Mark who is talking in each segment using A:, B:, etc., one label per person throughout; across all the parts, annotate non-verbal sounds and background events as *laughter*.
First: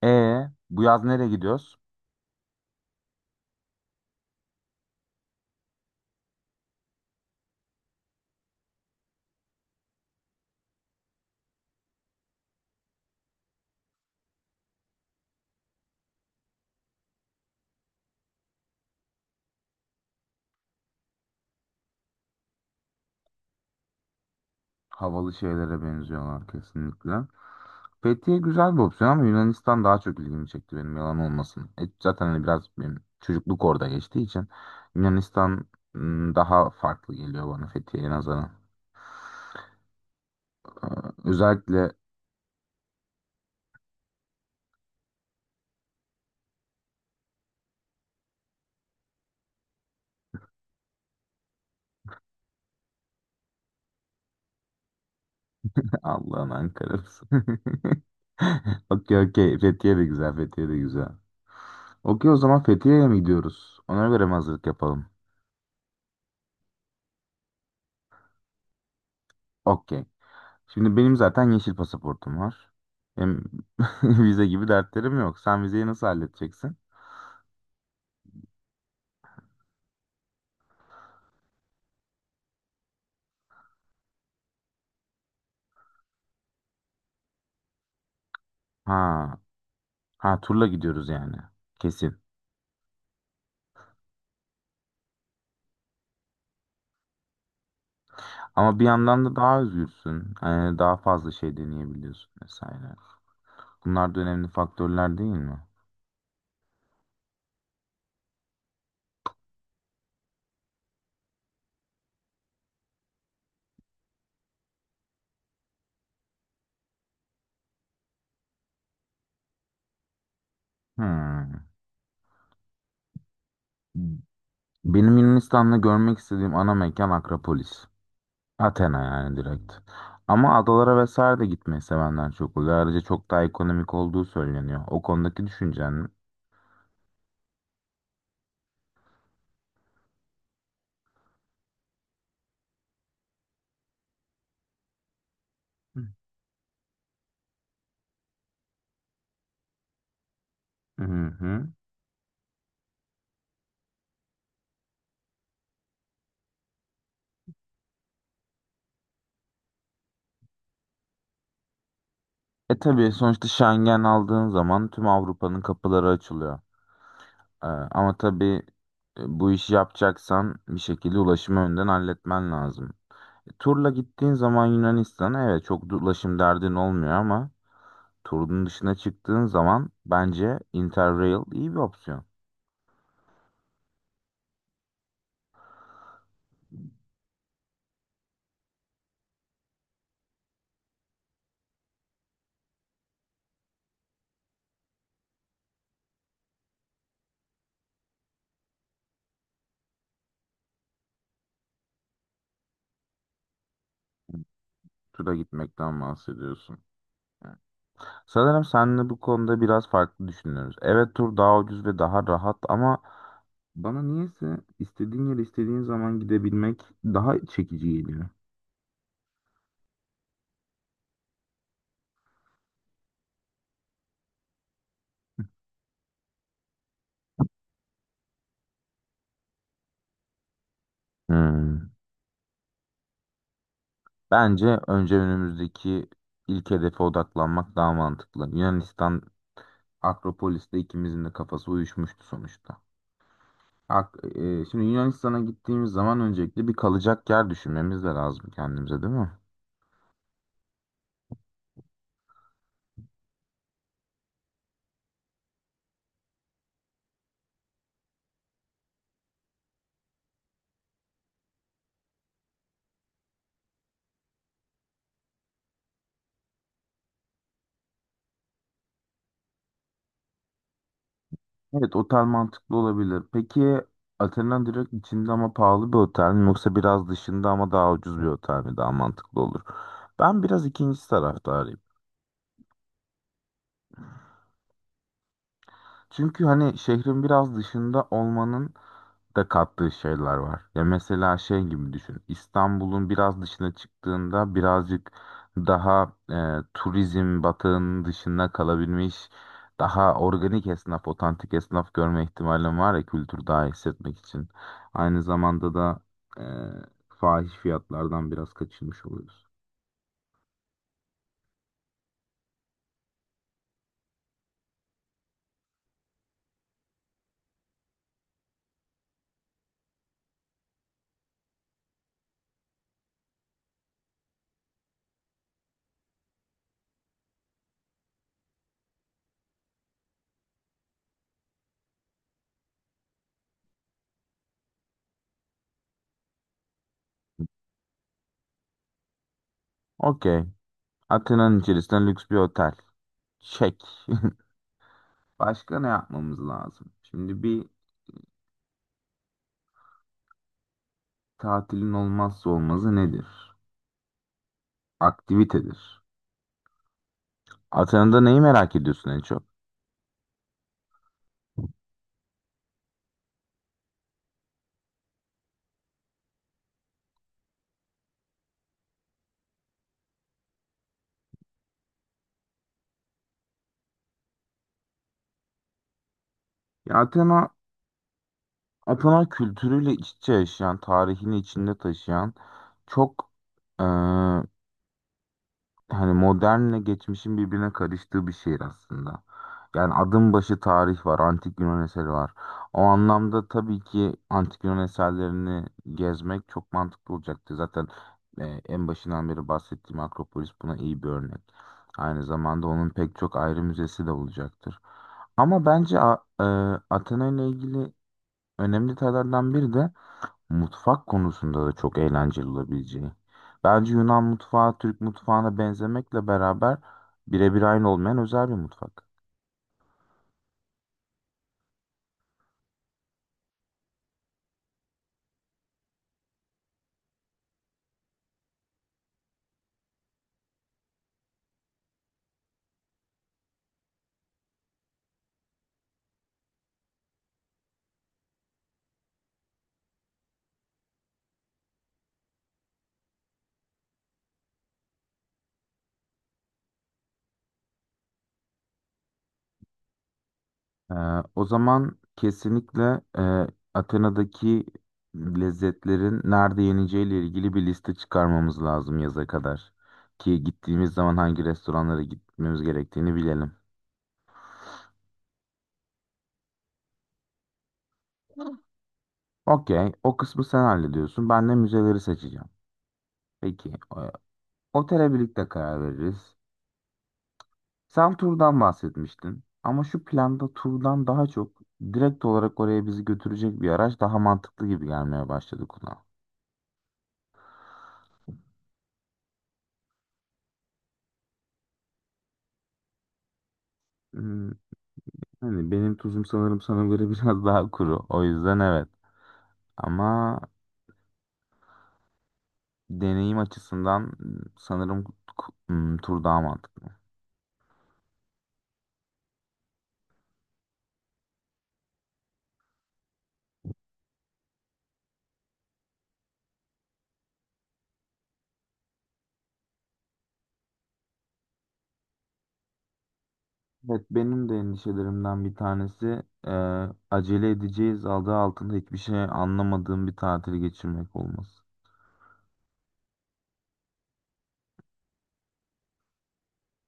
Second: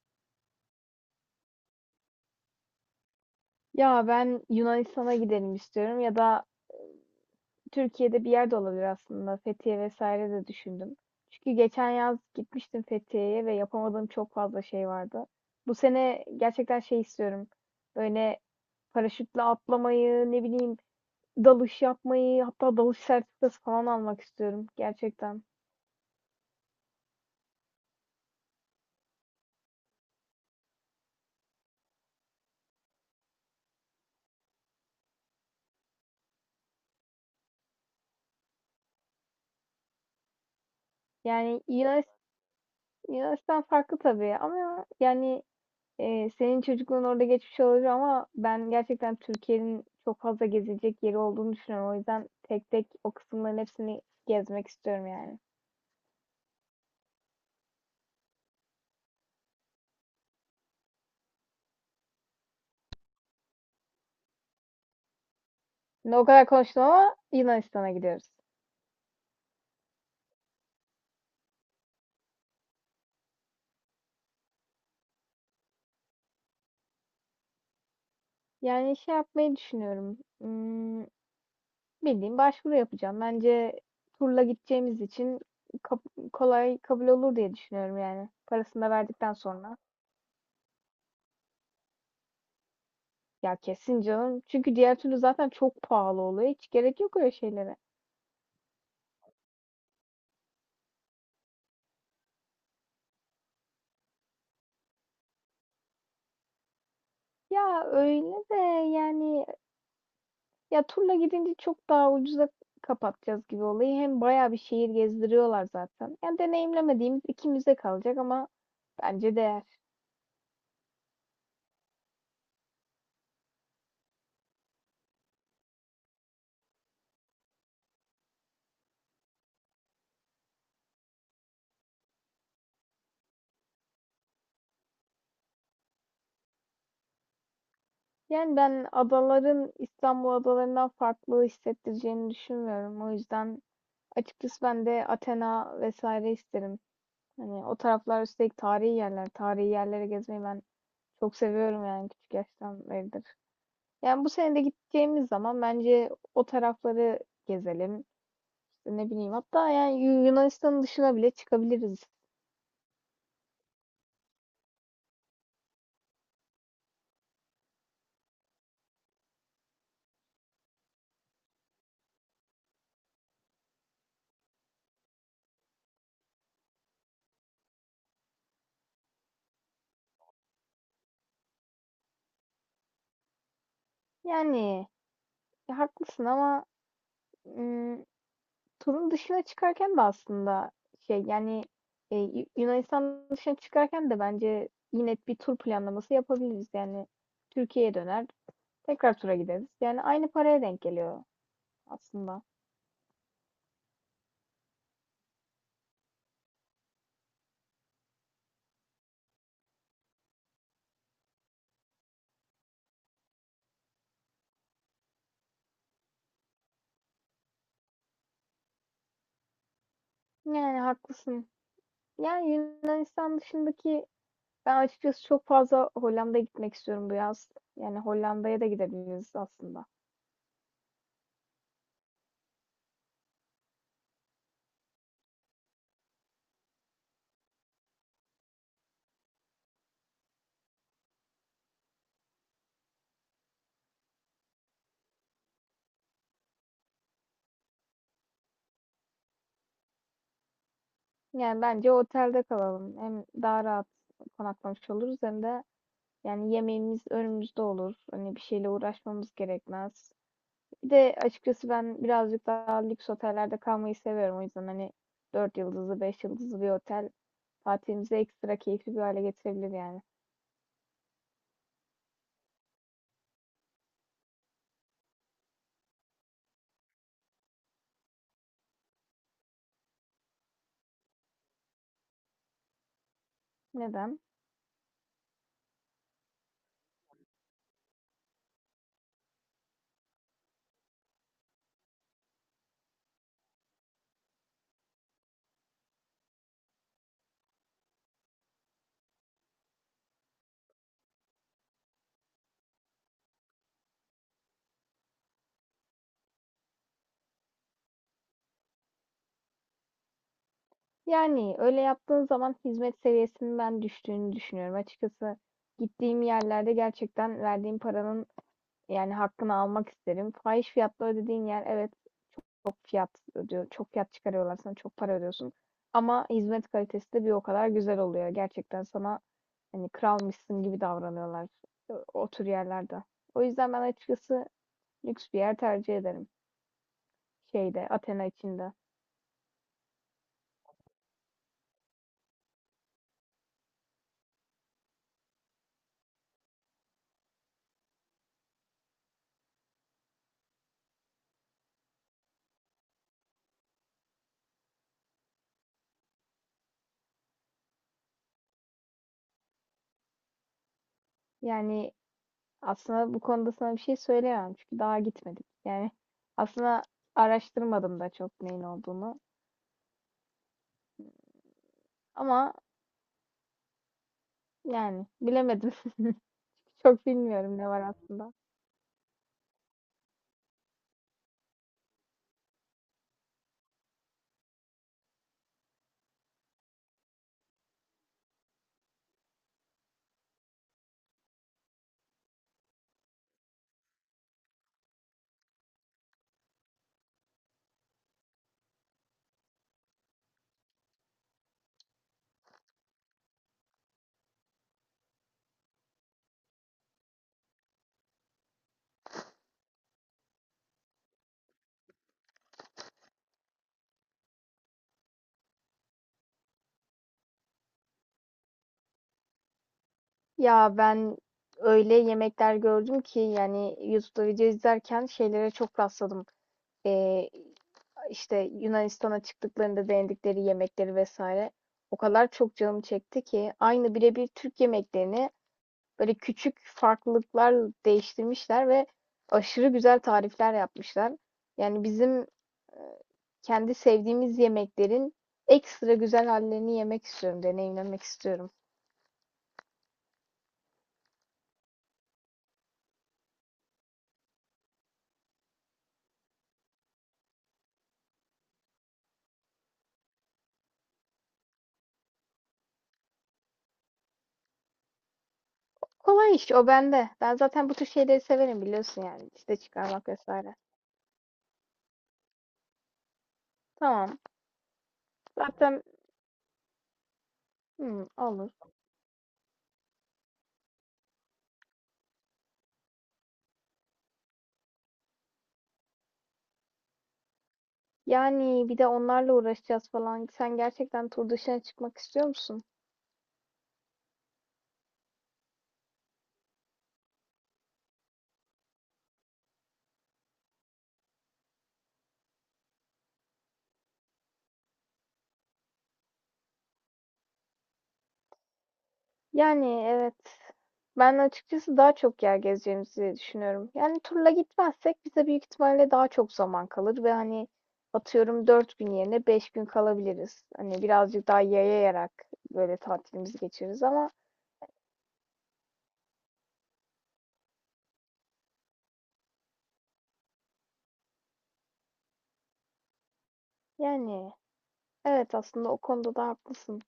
A: E bu yaz nereye gidiyoruz?
B: Ya ben Yunanistan'a gidelim istiyorum ya da e, Türkiye'de bir yerde olabilir aslında. Fethiye vesaire de düşündüm. Çünkü geçen yaz gitmiştim Fethiye'ye ve yapamadığım çok fazla şey vardı. Bu sene gerçekten şey istiyorum. Böyle paraşütle atlamayı, ne bileyim dalış yapmayı, hatta dalış sertifikası falan almak istiyorum
A: Havalı
B: gerçekten.
A: şeylere benziyorlar kesinlikle. Fethiye güzel bir opsiyon ama Yunanistan daha çok ilgimi çekti benim, yalan olmasın. Zaten hani biraz benim çocukluk orada geçtiği için Yunanistan daha farklı geliyor bana Fethiye'ye nazaran.
B: Yani
A: Özellikle
B: Yunanistan farklı tabii ama yani senin çocukluğun orada geçmiş olabilir ama ben gerçekten Türkiye'nin çok fazla gezilecek yeri olduğunu düşünüyorum. O yüzden tek tek o kısımların hepsini gezmek istiyorum yani.
A: *laughs* Allah'ın Ankara'sı. *laughs* Okey okey, Fethiye de güzel, Fethiye de güzel. Okey, o zaman Fethiye'ye mi gidiyoruz? Ona göre mi hazırlık yapalım?
B: Şimdi o kadar konuştum ama Yunanistan'a gidiyoruz.
A: Okey. Şimdi benim zaten yeşil pasaportum var. Hem *laughs* vize gibi dertlerim yok. Sen vizeyi nasıl halledeceksin?
B: Yani şey yapmayı düşünüyorum. Bildiğim başvuru yapacağım. Bence turla gideceğimiz için kolay kabul olur diye düşünüyorum yani. Parasını da
A: Ha,
B: verdikten sonra.
A: ha, turla gidiyoruz yani. Kesin.
B: Ya kesin canım. Çünkü diğer türlü zaten çok pahalı oluyor. Hiç gerek yok öyle şeylere.
A: Ama bir yandan da daha özgürsün. Yani daha fazla şey deneyebiliyorsun vesaire. Bunlar da önemli faktörler, değil mi?
B: Ya öyle de yani. Ya turla gidince çok daha ucuza kapatacağız gibi olayı. Hem bayağı bir şehir gezdiriyorlar zaten. Yani deneyimlemediğimiz iki kalacak ama bence değer.
A: Hmm. Benim Yunanistan'da görmek istediğim ana mekan Akropolis. Athena yani, direkt. Ama adalara vesaire de gitmeyi sevenler çok oluyor. Ayrıca çok daha ekonomik olduğu söyleniyor. O konudaki düşüncen ne?
B: Yani ben adaların İstanbul adalarından farklı hissettireceğini düşünmüyorum. O yüzden açıkçası ben de Athena vesaire isterim. Hani o taraflar üstelik tarihi yerler. Tarihi yerlere gezmeyi ben
A: Hı
B: çok
A: hı.
B: seviyorum yani küçük yaştan beridir. Yani bu sene de gideceğimiz zaman bence o tarafları gezelim. İşte ne bileyim hatta yani Yunanistan'ın dışına bile çıkabiliriz.
A: E tabii, sonuçta Schengen aldığın zaman tüm Avrupa'nın kapıları açılıyor. Ama tabii bu işi yapacaksan bir şekilde ulaşımı önden halletmen lazım. Turla gittiğin zaman Yunanistan'a evet, çok da ulaşım derdin olmuyor, ama turun dışına çıktığın zaman bence Interrail iyi bir opsiyon.
B: Yani ya haklısın ama ım, turun dışına çıkarken de aslında şey yani Yunanistan dışına çıkarken de bence yine bir tur planlaması yapabiliriz. Yani Türkiye'ye döner tekrar tura gideriz. Yani aynı paraya denk geliyor aslında.
A: Turla gitmekten bahsediyorsun. Sanırım seninle bu konuda biraz farklı düşünüyoruz. Evet, tur daha ucuz ve daha rahat, ama bana niyeyse istediğin yere istediğin zaman gidebilmek daha çekici geliyor.
B: Yani haklısın. Yani Yunanistan dışındaki ben açıkçası çok fazla Hollanda'ya gitmek istiyorum bu yaz. Yani Hollanda'ya da gidebiliriz aslında.
A: Hmm. Bence önce önümüzdeki ilk hedefe odaklanmak daha mantıklı. Yunanistan, Akropolis'te ikimizin de kafası uyuşmuştu sonuçta. Şimdi Yunanistan'a gittiğimiz zaman öncelikle bir kalacak yer düşünmemiz de lazım kendimize, değil mi?
B: Yani bence otelde kalalım. Hem daha rahat konaklamış oluruz hem de yani yemeğimiz önümüzde olur. Hani bir şeyle uğraşmamız gerekmez. Bir de açıkçası ben birazcık daha lüks otellerde kalmayı seviyorum. O yüzden hani 4 yıldızlı, 5 yıldızlı bir otel tatilimizi ekstra keyifli bir hale getirebilir yani.
A: Evet, otel mantıklı olabilir. Peki, Atina'nın direkt içinde ama pahalı bir otel mi yoksa biraz dışında ama daha ucuz bir otel mi daha mantıklı olur? Ben biraz ikinci taraftarıyım.
B: Neden?
A: Çünkü hani şehrin biraz dışında olmanın da kattığı şeyler var. Ya mesela şey gibi düşün. İstanbul'un biraz dışına çıktığında birazcık daha turizm batağının dışında kalabilmiş, daha organik esnaf, otantik esnaf görme ihtimalin var, ya kültür daha iyi hissetmek için. Aynı zamanda da e, fahiş fiyatlardan biraz kaçınmış oluyoruz.
B: Yani öyle yaptığın zaman hizmet seviyesinin ben düştüğünü düşünüyorum. Açıkçası gittiğim yerlerde gerçekten verdiğim paranın yani hakkını almak isterim. Fahiş fiyatla ödediğin yer, evet, çok fiyat ödüyor, çok fiyat çıkarıyorlar sana, çok para ödüyorsun. Ama hizmet kalitesi de bir o kadar güzel oluyor. Gerçekten sana hani kralmışsın gibi davranıyorlar o tür yerlerde. O yüzden ben açıkçası lüks bir yer tercih ederim. Şeyde, Athena içinde.
A: Okey. Atina'nın içerisinde lüks bir otel. Çek. *laughs* Başka ne yapmamız lazım? Şimdi bir tatilin olmazsa olmazı nedir? Aktivitedir. Atana'da neyi merak ediyorsun en çok?
B: Yani aslında bu konuda sana bir şey söyleyemem çünkü daha gitmedik. Yani aslında araştırmadım da çok neyin olduğunu. Ama yani bilemedim. *laughs*
A: Ya
B: Çok
A: Athena,
B: bilmiyorum ne var aslında.
A: Athena kültürüyle iç içe yaşayan, tarihini içinde taşıyan, çok hani modernle geçmişin birbirine karıştığı bir şehir aslında. Yani adım başı tarih var, antik Yunan eseri var. O anlamda tabii ki antik Yunan eserlerini gezmek çok mantıklı olacaktı. Zaten en başından beri bahsettiğim Akropolis buna iyi bir örnek. Aynı zamanda onun pek çok ayrı müzesi de olacaktır. Ama bence Athena ile ilgili önemli detaylardan biri de mutfak konusunda da çok eğlenceli olabileceği. Bence Yunan mutfağı Türk mutfağına benzemekle beraber birebir aynı olmayan özel bir mutfak.
B: Ya ben öyle yemekler gördüm ki yani YouTube'da video izlerken şeylere çok rastladım. Ee, işte Yunanistan'a çıktıklarında denedikleri yemekleri vesaire. O kadar çok canım çekti ki aynı birebir Türk yemeklerini böyle küçük farklılıklar değiştirmişler ve aşırı güzel tarifler yapmışlar. Yani bizim e, kendi sevdiğimiz yemeklerin ekstra güzel hallerini yemek istiyorum, deneyimlemek istiyorum.
A: Ee, o zaman kesinlikle Atina'daki lezzetlerin nerede yeneceğiyle ilgili bir liste çıkarmamız lazım yaza kadar. Ki gittiğimiz zaman hangi restoranlara gitmemiz gerektiğini bilelim.
B: Kolay iş o bende. Ben zaten bu tür şeyleri severim biliyorsun yani liste
A: Okey,
B: çıkarmak
A: o kısmı
B: vesaire.
A: sen hallediyorsun. Ben de müzeleri seçeceğim. Peki, e,
B: Tamam.
A: otele birlikte
B: Zaten
A: karar veririz. Sen
B: olur.
A: turdan bahsetmiştin ama şu planda turdan daha çok direkt olarak oraya bizi götürecek bir araç daha mantıklı gibi gelmeye başladı kulağa.
B: Yani bir de onlarla uğraşacağız falan. Sen gerçekten tur dışına çıkmak istiyor musun?
A: Hmm, hani benim tuzum sanırım sana göre *laughs* biraz daha kuru. O yüzden evet. Ama deneyim açısından sanırım tur daha mantıklı.
B: Yani evet. Ben açıkçası daha çok yer gezeceğimizi düşünüyorum. Yani turla gitmezsek bize büyük ihtimalle daha çok zaman kalır ve hani atıyorum 4 gün yerine 5 gün kalabiliriz. Hani birazcık daha yayayarak böyle tatilimizi geçiririz
A: Evet,
B: ama
A: benim de endişelerimden bir tanesi e, acele edeceğiz adı altında hiçbir şey anlamadığım bir tatil geçirmek olması.
B: yani evet, aslında o konuda da haklısın.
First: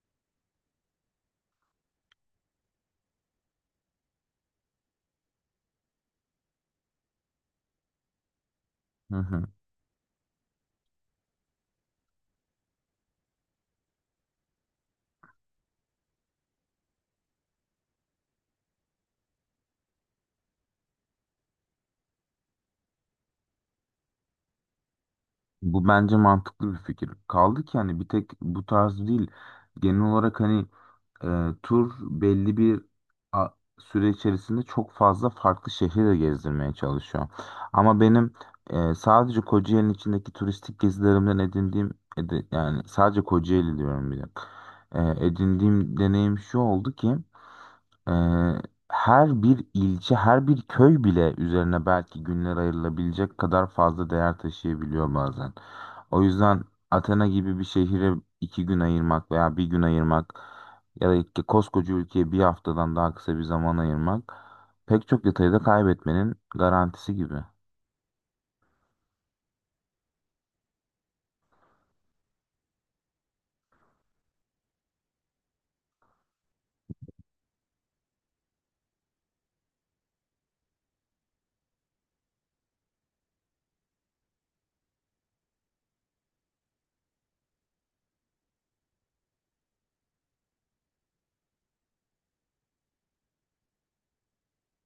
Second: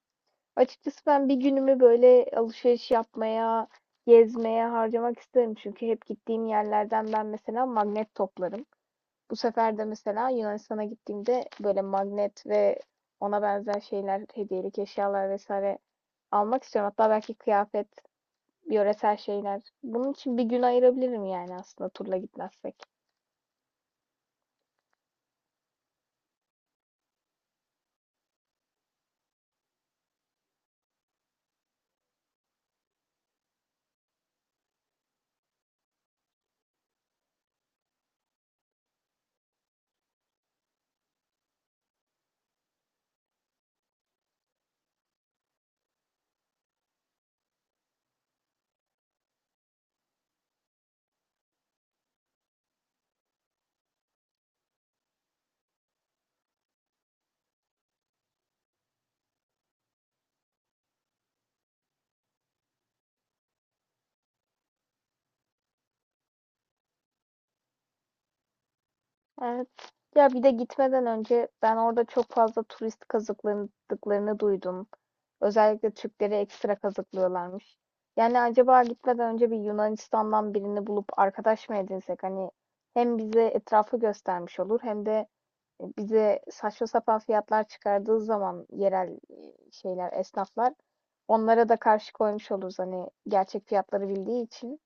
B: Açıkçası ben bir günümü böyle alışveriş yapmaya, gezmeye harcamak isterim. Çünkü hep gittiğim yerlerden ben mesela magnet toplarım.
A: Hı
B: Bu
A: hı.
B: sefer de mesela Yunanistan'a gittiğimde böyle magnet ve ona benzer şeyler, hediyelik eşyalar vesaire almak istiyorum. Hatta belki kıyafet, yöresel şeyler. Bunun için bir gün ayırabilirim yani aslında turla gitmezsek.
A: Bu bence mantıklı bir fikir. Kaldı ki hani bir tek bu tarz değil. Genel olarak hani e, tur belli bir a- süre içerisinde çok fazla farklı şehri de gezdirmeye çalışıyor. Ama benim sadece Kocaeli'nin içindeki turistik gezilerimden edindiğim yani sadece Kocaeli diyorum, bir dakika. Edindiğim deneyim şu oldu ki ee, her bir ilçe, her bir köy bile üzerine belki günler ayrılabilecek kadar fazla değer taşıyabiliyor bazen. O yüzden Athena gibi bir şehire 2 gün ayırmak veya bir gün ayırmak ya da koskoca ülkeye bir haftadan daha kısa bir zaman ayırmak pek çok detayı da kaybetmenin garantisi gibi.
B: Evet. Ya bir de gitmeden önce ben orada çok fazla turist kazıkladıklarını duydum. Özellikle Türkleri ekstra kazıklıyorlarmış. Yani acaba gitmeden önce bir Yunanistan'dan birini bulup arkadaş mı edinsek? Hani hem bize etrafı göstermiş olur hem de bize saçma sapan fiyatlar çıkardığı zaman yerel şeyler, esnaflar onlara da karşı koymuş oluruz. Hani gerçek fiyatları bildiği için.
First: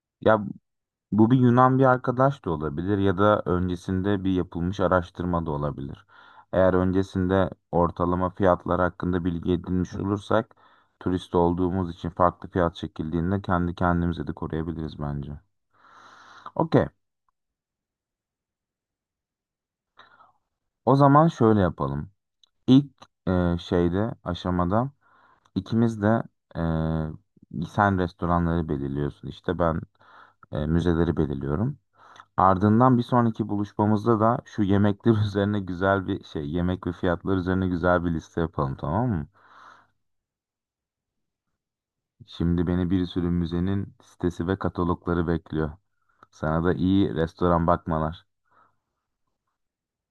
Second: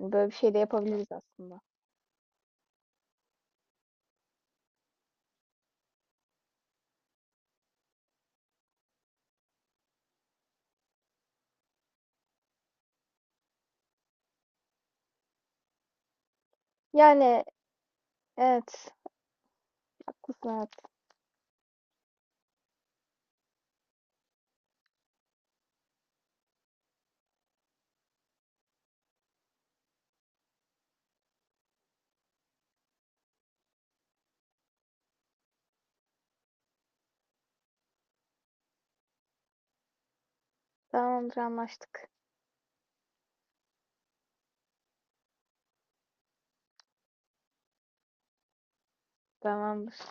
B: Yani böyle bir
A: Ya,
B: şey de yapabiliriz
A: bu bir
B: aslında.
A: Yunan bir arkadaş da olabilir ya da öncesinde bir yapılmış araştırma da olabilir. Eğer öncesinde ortalama fiyatlar hakkında bilgi edinmiş olursak, turist olduğumuz için farklı fiyat çekildiğinde kendi kendimize de koruyabiliriz bence. Okey.
B: Yani evet, haklısın. Evet.
A: O zaman şöyle yapalım. İlk şeyde aşamada ikimiz de sen restoranları belirliyorsun, işte ben müzeleri belirliyorum. Ardından bir sonraki buluşmamızda da şu yemekler *laughs* üzerine güzel bir şey, yemek ve fiyatlar üzerine güzel bir liste yapalım, tamam mı?
B: Tamamdır, anlaştık.
A: Şimdi beni bir sürü müzenin sitesi ve katalogları bekliyor. Sana da iyi restoran bakmalar.
B: Tamamdır.